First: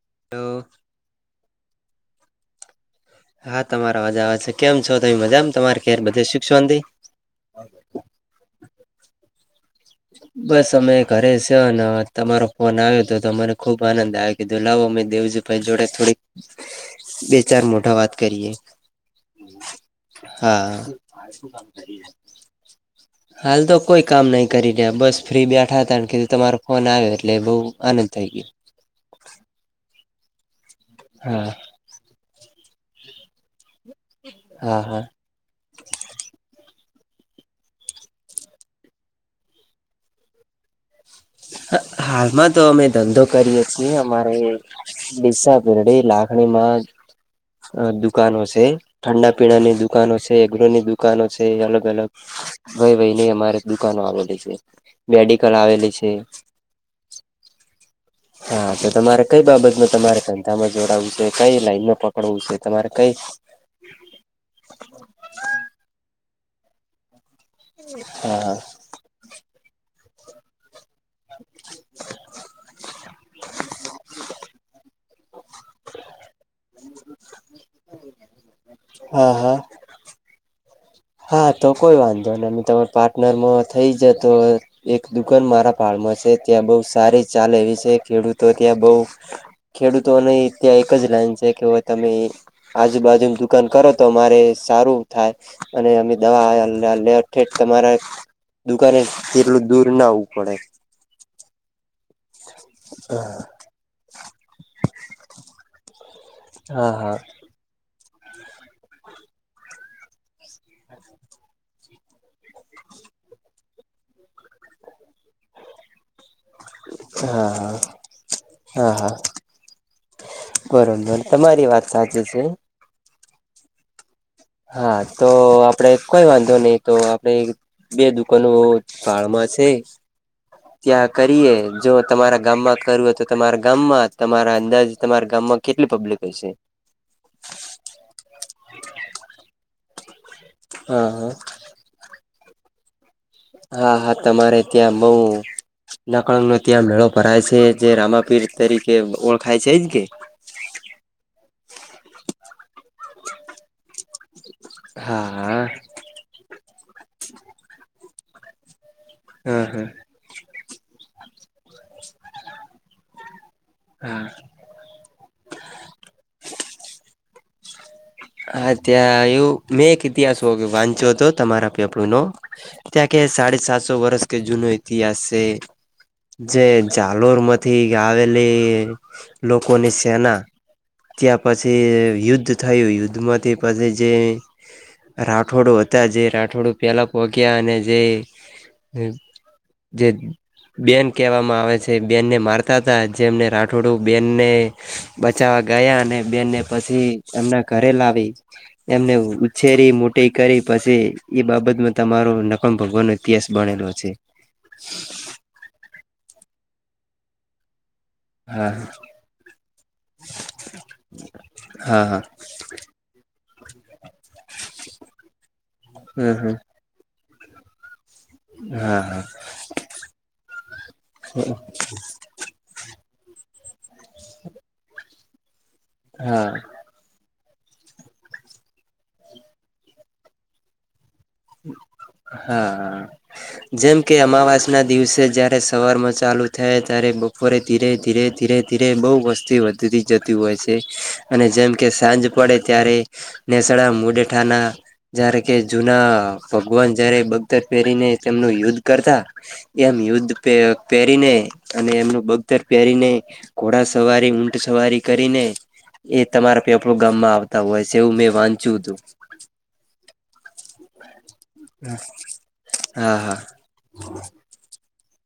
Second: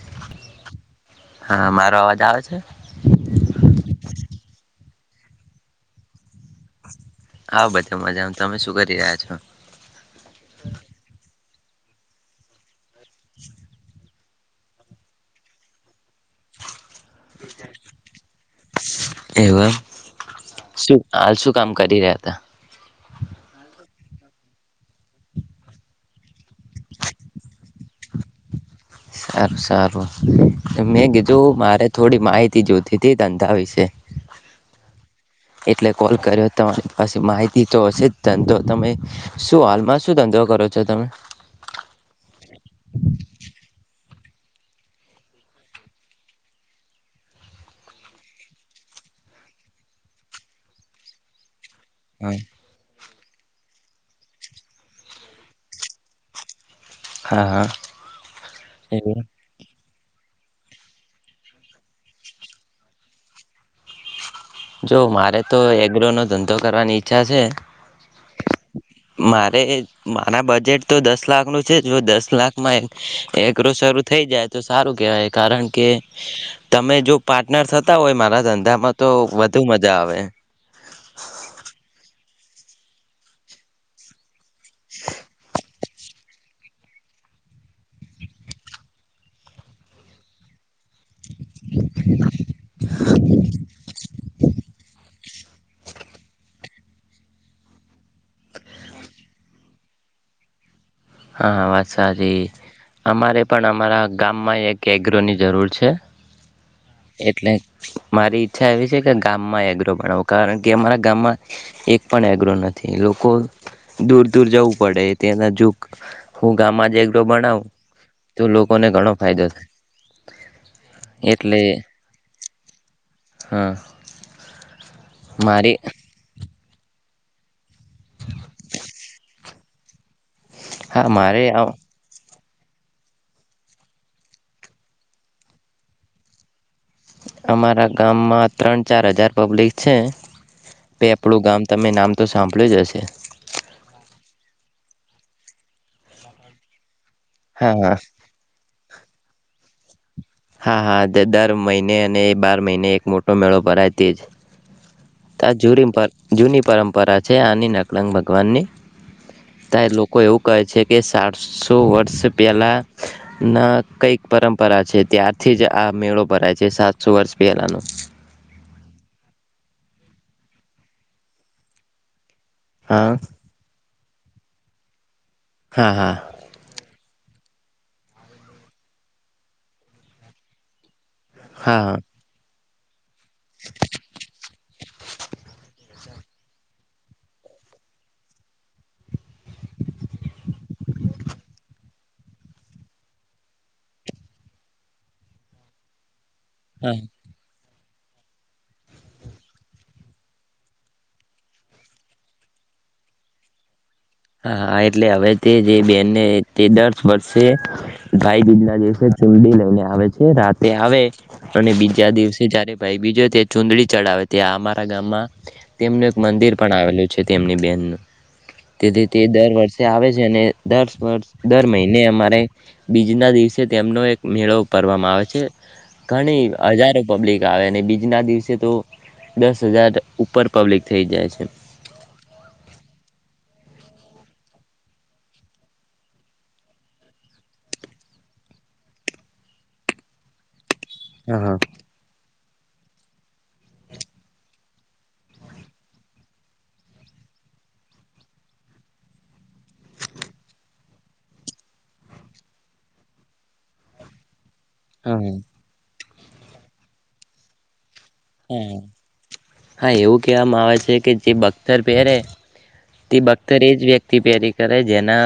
[unintelligible] હા મારો અવાજ આવે છે હા તમારા મજા આવે છે કેમ છો ત મજામ તમારે ખેર બધે શું હા બધા મજામાં તમે શું કરી રહ્યા છો બસ અમે કરે છે તો તમારો ફોન આવ્યો હતો તો મને ખુબ આનંદ આવે કીધો લાવો મે દેવજીભાઈ જોડે થોડીક બે ચાર મોટા વાત કરીએ એવું એમ હા શું હાલ શું કામ કરી રહ્યા હતા હાલ તો કોઈ કામ નહી કરી રહ્યા બસ ફ્રી બેઠા હતા કાર કે તમારો ફોન આવ્યો એટલે બઉુ આનંદ થઈ ગયો સારો સારો મેં હા કીધું મારે થોડી માહિતી જ્યોતિથી ધંધા વિશે હા હા. એટલે કોલ કર્યો તમારી પાસે માહિતી તો હશે જ ધંધો તમે શું હાલમાં શું ધંધો કરો છો તમે. હાલમાં તો અમે ધંધો કરીએ છીએ અમારે ડીસા પરડી લાખણીમાં દુકાનો છે ઠંડા પીણાની દુકાનો છે એગરોની દુકાનો છે અલગ. લગ ભાઈ ભાઈ. ની અમારે દુકાનો આવેલી છે મેડિકલ આવેલી છે. તે [unintelligible] હા હા હા તો એવું. તમારે કઈ બાબત ન. તમારે ધંધામાં જોડાવું છે કઈ લાઈનમાં પકડવું છે તમારે કઈ. જો મારે તો એગ્રો નો ધંધો કરવાની ઈચ્છા છે. હા. મારે મારા બજેટ તો દસ લાખ નું છે જો દસ લાખમાં એકરો શરૂ થઈ જાય તો સારું કેવાય. કારણ કે તમે જો પાર્ટનર થતા હોય મારા ધંધામાં તો. હા હા તું મજા આવે. જોને અમે તમાર પાર્ટનરમાં થઈ જ તો. એક દુકાન મારા. ફારમર છે ત્યાં બહુ સારી ચાલે એવી છે ખેડૂતો ત્યાં બહુ ખેડૂતોને. ત્યાં એક જ લાઈન છે કે તમે આજુબાજુ દુકાન કરો તો અમારે સારું થાય. અને અમે દવા લ ઠે તમારા દુકાને જેટલું દૂર ના આવવું પડે. હા. સાચી અમારે પણ અમારા ગામમાં એક એગ્રોની જરૂર છે. હા હા એટલે મારી ઈચ્છા એવી છે કે ગામમાં એગ્રો બનાો કારણ કે અમારા ગામમાં એક પણ એગ્રો નથી લોકો દૂર દૂર જવું પડે ત્યાના જો હું ગામમાં જ એકડો હા બનાવું હા તો લોકોને હા ઘણો હા ફાયદો થાય બરોબર એટલે તમારી વાત સાચી છે હા. હા તો મારી આપડે કોઈ વાંધો નહી. તો આપડે બે દુકાનો ભાળમાં છે. હા ત્યાં મારે કરીએ જો તમારા ગામમાં કરું હોય તો તમારા ગામમાં તમારા અંદાજ તમારા ગામમાં કેટલી પબ્લિક હશે? અમારા ગામમાં ત્રણ ચાર હજાર પબ્લિક છે બે હા હા આપણું ગામ તમે નામ તો સાંભળ્યું જ હશે? હા હા તમારે ત્યાં બઉ નકંગ નો ત્યાં મેળો ભરાય છે હા જે હા રામાપીર તરીકે ઓળખાય છે જ. [unintelligible] હા હા દ- દર મહિને અને બાર મહિને એક મોટો મેળો ભરાય તેજ. હા આ હા જૂની જૂની પરંપરા છે આની ન વલંગ ભગવાનની. હા હા ત્યારે લોકો એવું કહે છે. કે સાતસો વર્ષ પહેલાં ના કઈક હા પરંપરા છે. થી જ આ મેળો ભરાય છે સાતસો વર્ષ પહેલાનો. હા ત્યાં એવું મેં ઇતિહાસ વાંચ્યો હતો તમારા પેપડું નો. ત્યાં હા કે સાડી સાતસો સો વર્ષ કે જૂનો ઇતિહાસ તે હા હા જે ચાલોર માંથી આવેલી લોકોની સેના. ત્યાં હા પછી યુદ્ધ. થયું યુદ્ધ [unintelligible] જે રાઠોડું હતા જે રાઠોડું પેલા પોગ્યા અને જે બેન કહેવામાં આવે છે બેનને મારતા હતા જેમને રાઠોડું બેનને બચાવવા ગયા અને બેન ને હા પછી એમના ઘરે લાવી એમને ઉછેરી મોટી કરી પછી એ બાબતમાં તમારો નખમ ભગવાન નો ઇતિહાસ બણેલો હતો. હા, હા, એટલે હવે તે જે બેનને. તે દસ વર્ષે ભાઈ બીજ હા ના દિવસે ચુંડી લઈને આવે છે, રાતે આવે, અને બીજા હા દિવસે જયારે ભાઈ બીજો ચુંદંદડી ચઢાવ છે. ત્યાં અમારા ગામમાં, તેમનું એક હમ મંદિર હમ પણ આવેલું. છે તેમની બેહેનનું તેથી હા તે દર વર્ષે આવે છે, અને દર વર્ષ દર મહિને અમારે બીજ ના દિવસે, તેમનો એક મેળો ભરવામાં આવે છે. ઘણી હા હજારો પબ્લિક આવે, અને બીજના દિવસે તો દસ હજાર ઉપર પબ્લિક થઈ જાય છે. હા. જેમ કે અમાવાસના દિવસે, જ્યારે સવારમાં ચાલુ થાય, ત્યારે બપોરે ધીરે ધીરે, ધીરે ધીરે, બહુ વસ્તી વધતી જતી હોય છે. હા અને હા જેમ કે સાંજ. પડે, ત્યારે હેસણા મુડેઠા ના જારે કે જુના ભગવાન જયારે બગદર પહેરીને, તેમનું યુદ્ધ કરતા, એમ યુદ્ધ પહેરીને અને એમનું બગદર પહેરીને, ઘોડા સવારી સવારી હા કરીને એ તમારા પેપડું ગામમાં આવતા હોય છે. એવું મેં વાંચ્યું હતું. મા આવે છે કે જે બખ્તર પહેરે તે હા હા બખ્તર એ જ વ્યક્તિ પહેરી કરે જેના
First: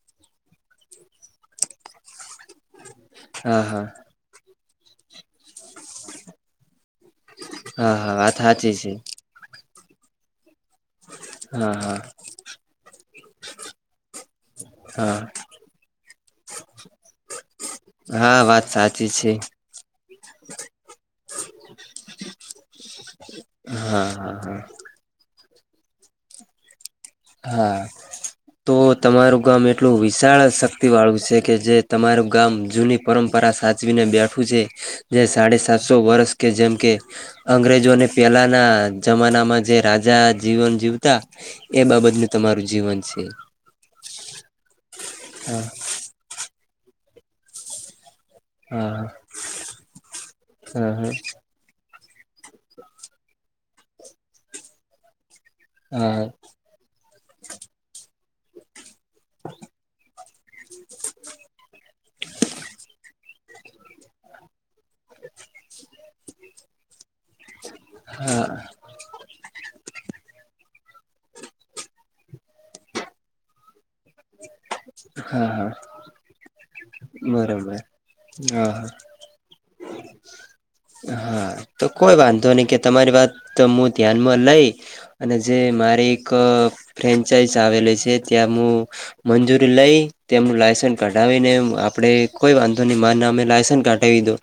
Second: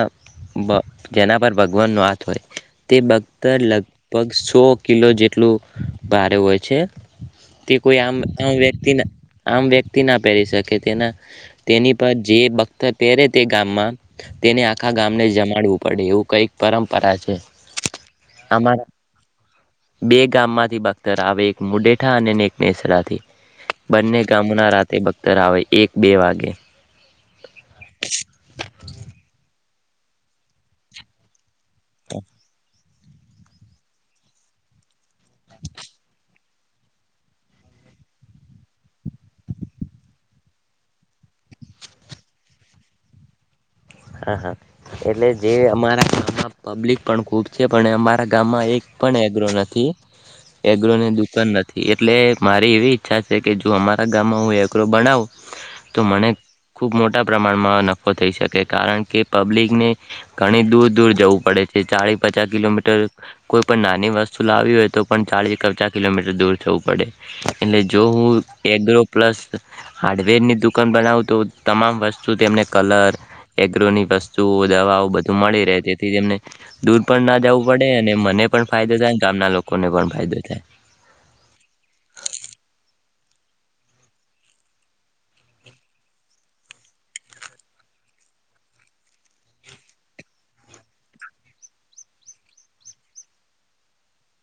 ભ જેના પર ભગવાનનો હાથ હોય તે બગતર હા હા લગભગ સો કિલો જેટલું ભારે હોય છે. તે કોઈ હા હા આમ વાત સાચી વ્યક્તિના આ વ્યક્તિ ના પહેરી શકે કે તેના છે હા તેની હા પર જે બખ્તર પહેરે તે ગામમાં તેને આખા હા ગામને જમાડવું પડે એવું કઈક પરંપરા છે, હા વાત આ સાચી છે બે ગામમાંથી બખ્તર આવે એક મુઢેઠા અને સલાહથી હા બંને હા હા ગામોના રાતે ભખતર કરાવે એક બે વાગે હા તો તમારું ગામ એટલું વિશાળ શક્તિ વાળું છે. કે જે તમારું ગામ જૂની પરંપરા સાચવીને બેઠું છે જે સાડ સાતસો વર્ષ કે જેમ કે અંગ્રેજોને પેલાના જમાનામાં જે રાજા જીવન જીવતા એ બાબતને તમારું જીવન છે. હા હા એટલે જે હા અમારા ગામમાં પબ્લિક પણ ખુબ છે, પણ અમારા ગામમાં એક હા પણ એગ્રો નથી એગ્રો હા ને હા દુકાન નથી એટલે મારી એવી ઈચ્છા છે કે જો અમારા ગામમાં હું એગરો બનાવુ તો હા મને ખુબ મોટા પ્રમાણમાં નફો થઈ શકે કારણ કે પબ્લિકને ઘણી દૂર દૂર જવું પડે છે ચાળી પચાસ કિલોમીટર કોઈ પણ નાની વસ્તુ લાવી હોય. તો પણ ચાલીસ કબચા કિલોમીટર દૂર થવું પડે એટલે જો હું હા હા એગ્રો પ્લસ હાર્ડવેરની દુ કાન બનાવું તો તમામ વસ્તુ તેમને કલર એગ્રોની વસ્તુ જો દવાઓ બધું હા મળી હા રહે તેથી તેમને દૂર પણ ના જવું બરોબર પડે અને મને પણ હા ફાયદો થાય ગામના લોકો હા તો કોઈ વાંધો નહી કે તમારી વાત તો મુ ધ્યાનમાં લઈ અને જે મારી એક ફ્રેન્ચાઈઝ આવેલી છે ત્યાં મુ મંજૂરી લઈ તેમનું લાયસન્ કઢાવીને આપડે કોઈ વાંધો નહી મારા નામે લાયસન્ કાઢાવી દો.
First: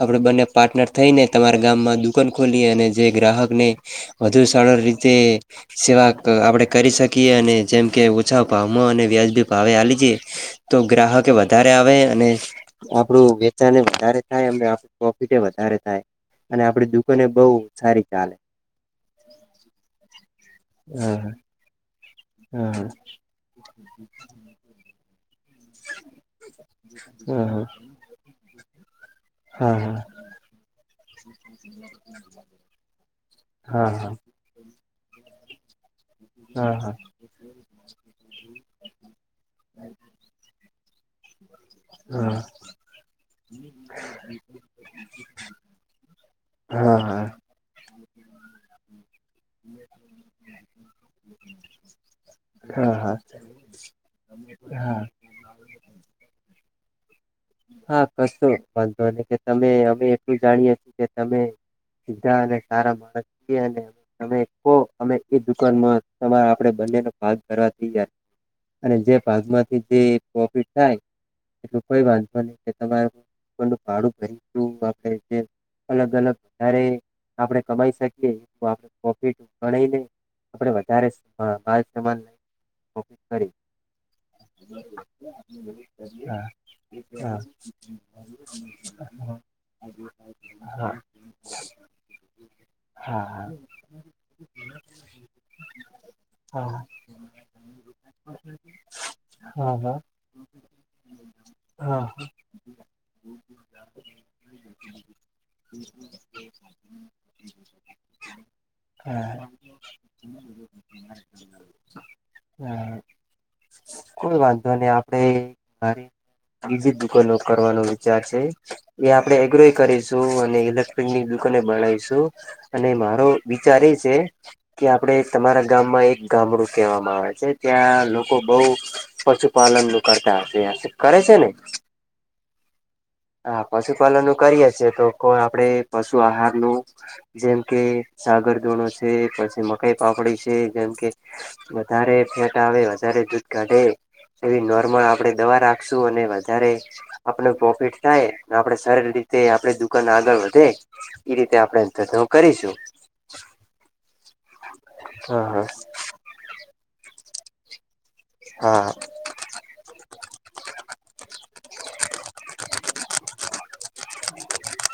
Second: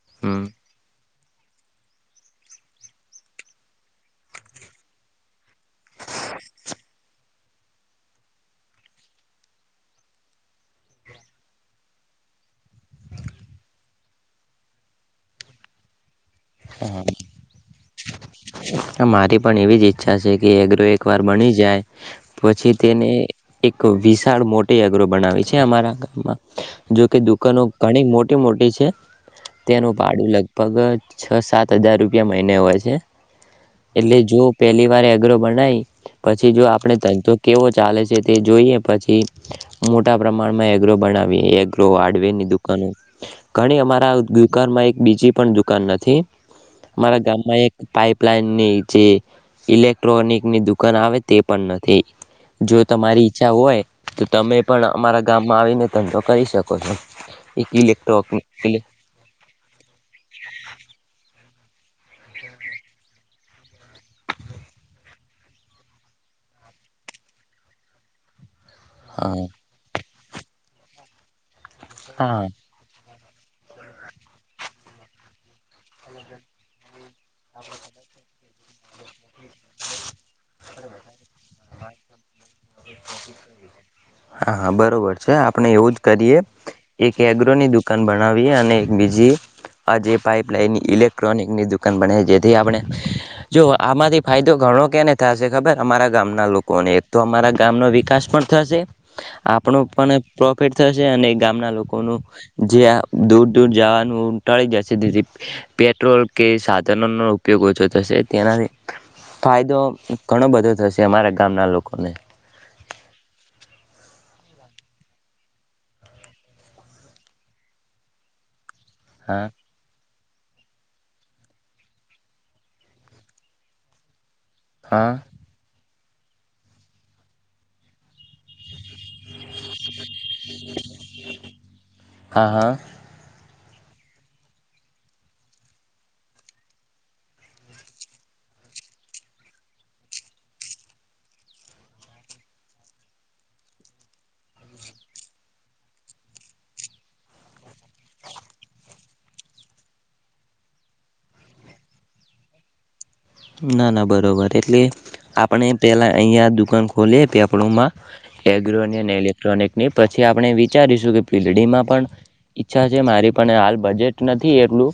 આપડે બંને હમ. પાર્ટનર થઈને તમારા ગામમાં દુકાન ખોલીએ અને જે ગ્રાહકને વધુ સારળ રીતે સેવા આપણે કરી શકીએ અને જેમ કે ઓછા ભાવમાં અને વ્યાજબી ભાવે આવી જઈએ તો ગ્રાહકે વધારે આવે પ્રોફિટે વધારે થાય. અને આપડી દુકાને બહુ સારી ચાલે મારી પણ એવી જ ઈચ્છા છે. કે એગ્રો એક વાર હા બની જાય. પછી હા તેને એક વિશાળ મોટે. બર બનાવી. અમારા ગામાં જોકે દુકાનો ઘણી મોટી મોટી છે. ઓકે. તેનું હા ભાડું લગભગ સાત હજાર રૂપિયા મહિને હોય છે. હા હા હા એટલે જો પેલી. વારે અઘરો બણાય. પછી જો હા હા આપણે ધંધો કેવો ચાલે છે તે જોઈએ પછી મોટા પ્રમાણમાં ર બનાવી એક હડવેરની દુકાનો ઘણી અમારા દુકાનમાં એક બીજી પણ દુકાન નથી હા હા હા અમારા ગામમાં એક પાઇપ લાઈન ની છે. ઇલેક્ટ્રોનિકની દુકાન આવે તે પણ નથી જો હા હા હા તમારી ઈચ્છા હોય તો તમે પણ હા અમારા ગામમાં આવીને ધંધો કરી શકો. કોઈ. હા કશો વાંધો ને કે તમે અમે એટલું જાણીએ છ કે તમે. સધ અનેને સારા મા. તમે કો અમે એ દુકાનમાં તમારા આપે બંનેનો ભાગ ભરથી યાર. અને જે ભાગ હા માંથી જે. પ્રોફિટ થાય. એટલું કોઈ વાંધ. હા ાડું ભરી આપ જે અલગ અલગ વધારે. આપડણે કમાઈ શકીએ. ફિટ ગણને આપડે વધારે સમાન. હા હા બરોબર છે આપણે એવું જ કરીએ. હા એક હા એગ્રોની દુકાન બનાવીએ અને એક બીજી આ જે પાઇપલાઈન ઇલેક્ટ્રોનિકની દુકાન બનાવી જેથી આપણે જો આમાંથી ફાયદો ઘણો કોને થશે ખબર અમારા ગામના લોકોને તો અમારા. ગામ નો વિકાસ પણ થશે આપણો પણ પ્રોફિટ થશે અને ગામના લોકો. જે દૂર દૂર જવાનું ટાળી જશેથી પેટ્રોલ કે સાધનો નો ઉપયોગ ઓછો થશે તેનાથી હા ફાયદો ઘણો બધો થશે અમારા ગામના લોકોને. હ કોઈ વાંધો ન આપડે મારી વિવિધ દુકાનો કરવાનો વિચાર છે એ આપડણે હા એગ્રોય કરીશ અને ઇલેક્ટ્રોનિકની દુકાન બનાવીશું અને મારો વિચાર એ છે કે હા આપડે તમારા ગામમાં એક ગામડું કહેવામાં આવે છે ત્યાં લોકો બહુ પશુપાલન નું કરતા હશે કરે છે ને. [inaudible] હા પશુપાલન ન કરીએ છેએ તો કોઈ આપડ પશુ આહાર નું જેમ કે સાગર દુણું છે પછી મકાઈ પાપડી છે જેમ કે વધારે ફેટ આવે વધારે દૂધ કાઢે એવી નોર્મલ આપણે દવા રાખશું અને જારે આપણે પ્રોફિટ થાય આપડ સરારી રીતે આપણી દુકાનને આગળ વધે એ રીતે આપણે ધંધો કરીશું. ના ના બરો બરોબર. એટલે હા આપણે પેલા અહીિયાયા દુકાન ખોલીએ પ આપ હા પૂડમાં એ ઇલેક્ટ્રોનિક પછી આપણે વિચારીશું કે પીડીમાં પણ ઈચ્છા છે મારી પણ બજેટ નથી એટલું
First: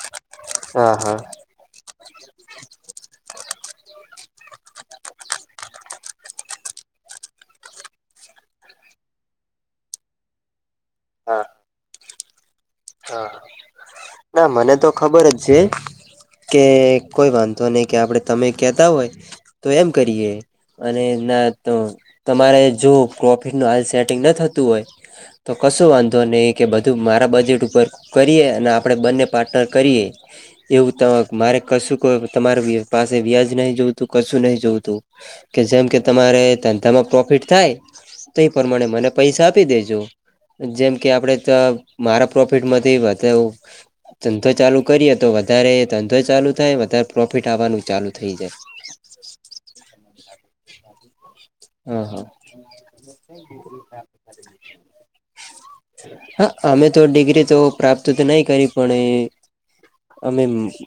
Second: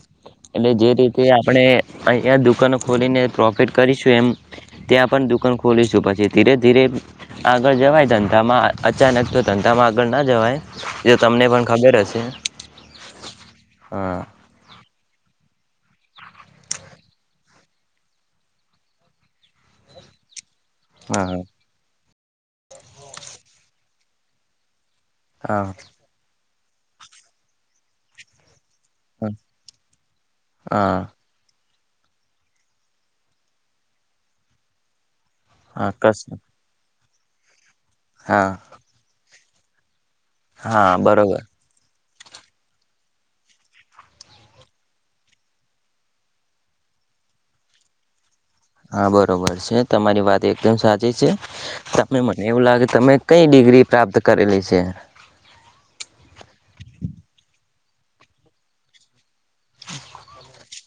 એટલે જે હા રીતે આપણે અહીંયા દુકાનો ખોલીને પ્રોફિટ કરીશું એમ ત્યાં પણ દુકાન ખોલીશું. પછી ધીરે-ધીરે આગળ જવાય ધંધામાં અચાનક તો ધંધામાં આગળ ના જવાય એ હા તમને પણ ખબર હશે. હા હા ના મને તો ખબર જ છે કે કોઈ વાંધો નઈ કે આપડે તમે કેતા હોય તો એમ કરીએ. અને હા ના તો તમારે જો પ્રોફિટનું હાલ સેટિંગ ન થતું હોય તો હા કશું વાંધો ની કે બધું મારા બજેટ ઉપ પર કરીએ અને આપ આપડે બંને પાર્ટનર કરીએ એવું હા હા તમ મારે કશું ક તમાર પાસે વ્યાજ નઈ જોતું. કશું નઈ જોતું. કે જેમ હા કે કશ તમારે ધંધામાં પ્રો ફીટ થાય તે હા પ્રમાણે મને પૈસા પી દેજો. હા જેમ કે આપડે બરોબર ત મારા પ પ્રોફિટમાંથી વધેવુ. ધંધો ચાલુ કરીયે તો વધારે ધંધો ચાલુ થાય. વધાર પ્રોફિટ આવનુ ચાલુ થઈ જાય. હા બરોબર છે. તમારી વાત એકદમ સા જે છે. હા તમે હા મને એવું લાગે તમે કઈ ડિગ્રી પ્રાપ્ત કરેલી છે હા, હઅ અમે તો ડિગ્રી તો પ્રાપ્ત તો નઈ કરી. પણ એ અમે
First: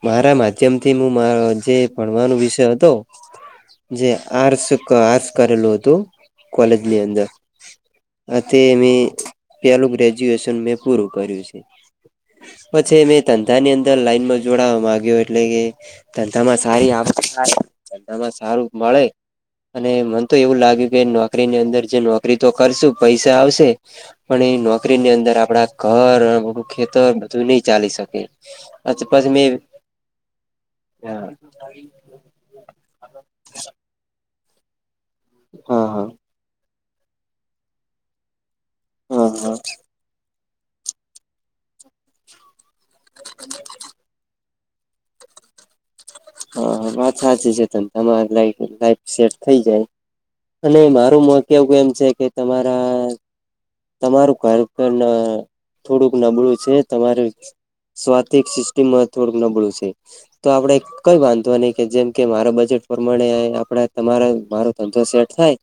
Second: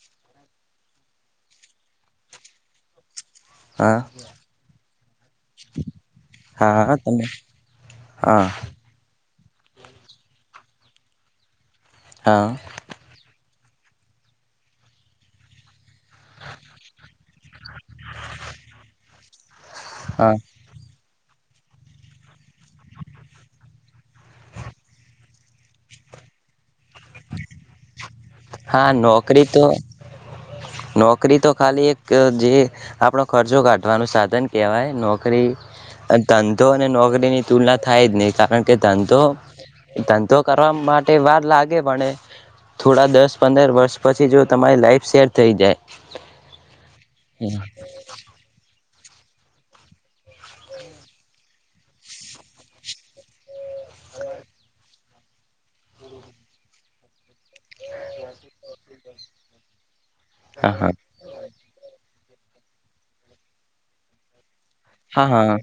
મારા માધ્યમથી મુ મ જે ભણવાનો વિષય હતો હા જે આર સૂ કાશ કરેલું હતું. હા હા કોલેજની તમે અંદર અ હા તે મે પેલું ગ્રેજ્યુએશન મેં પૂરું કર્યું છે. હા પછી મેં તન બધાની અંદર લાઈનમાં જોડાવા માગ્યો એટલે કે ધંધામાં સારી આવક થાય. ધંધામાં સારું મળે અને મ તો હા એવું લાગ્યું કે કરીની અંદર જે નોકરી તો કરશું. તો પૈસા આવશે પણ એ નોકરી ની અંદર આપ એકજશ કરી શકી સ, આ ઘર અને ખેતર આ બધું નઈ ચલાવી શકાય, હા નોકરી તો હા નોકરી તો ખાલી એક જે આપ ખર્ચો કાઢવાનો સ સાધન કહેવાય નો કે રે હા આ ધંધો હ એ નોકરીની તુલના થાય જ નહી કારણ એ ધંધો, હા હા ધંધો કે કરવા માટે વાર લાગે પણ થોડા દસ પંદર વર્ષ પછી જો તમાર શેર થઈ જાય હ હ વાત સાચી છે તમારી સેટ થઈ જાય અને મારું મત કેવું એમ છે કે તમારા તમારું બાળપણ ના થોડુંક નબળું છે તમારે સ્વાથિક સિસ્ટમમાં થોડુંક નબળું છે. તો આપડે હા હા કઈ વાંધું અને. જેમ કે મારા બજેટ પ્રમાણે આપ તમારા મા. ધંધો હા સેટ હા થાય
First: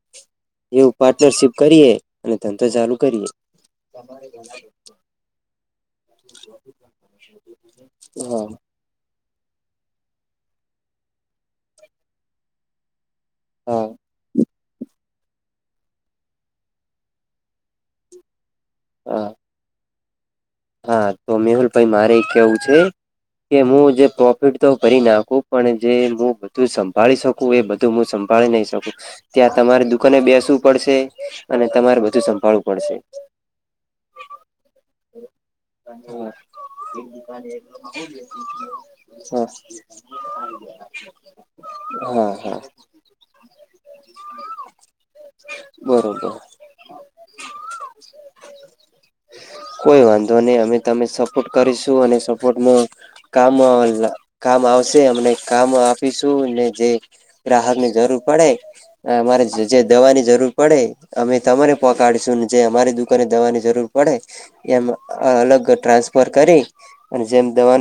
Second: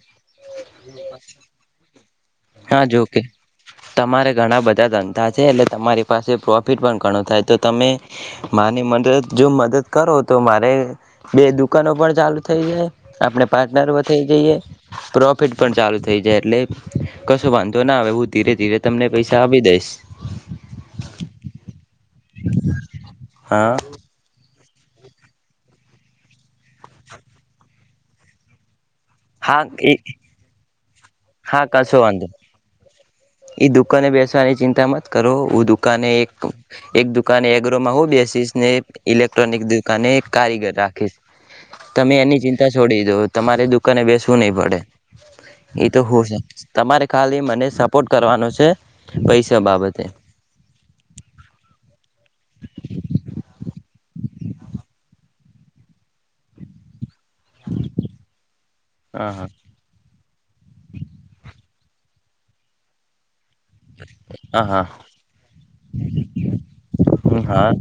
એવું પાર્ટનરશીપ કરીએ. અને તંત્ર હા ચાલુ. કરીએ તમારે ઘણા બધા ધંધા છે એટલે. તમારી પાસે પ્રોફિટ પણ ઘણું થાય તો તમે હા માની મદદ. જો મદદ કરો તો મારે બે દુકાનો પણ ચાલુ થઈ જાય. આપડણે હા પાર્ટનર વધ થઈ જઈએ. પ્રોફિટ પણ ચાલુ થઈ જાય એટલે. કશું વાંધો ના આવે હું ધીરે. ધીરે તમને હા પૈસા આપી દઈશ. હા તો મેહુલ ભાઈ મારે કેવું છે કે હા હું જે. ીડ તો ભરી નાખું પણ જે હું બધું સંભાળી શકું એ બધું હું સંભાળી નહીં શકું. ત્યાં હા તમારે એ દુકાને બેસવું પડશે. અને હા તો આ તમારે સવાલ બધું સંભાળવું પડશે. ઈ દુકાને બેસવાની ચિંતા મત કરો. દુકાને એક એક દુકાને એગ્રોમાં હું બેસીશ ને હા ઇલેક્ટ્રોનિક દુકાને એક કારીગર રાખીશ તમે હા એની હા ચિંતા છોડી દો તમારે દુકાને બેસવું નહી પડે. એ તો હો બરોબર. છે તમારે ખાલી મને સપોર્ટ કરવાનો છે પૈસા બાબતે. ધોને અમે તમે સપોર્ટ કરીશું અને સપોર્ટમાં કામ કામ આવશે અમને કામ આપીશું અને જે. ગ્રાહક ની જરૂર પડે હા અમારે જે દવાની જરૂર પડે અમે તમારે. પકડશું ને જે અમારી દુકાનેવાની. જરૂર પડે હા હા એમાં. અલગ ટ્રાન્સફર કરી અને જેમ હા દવાનું.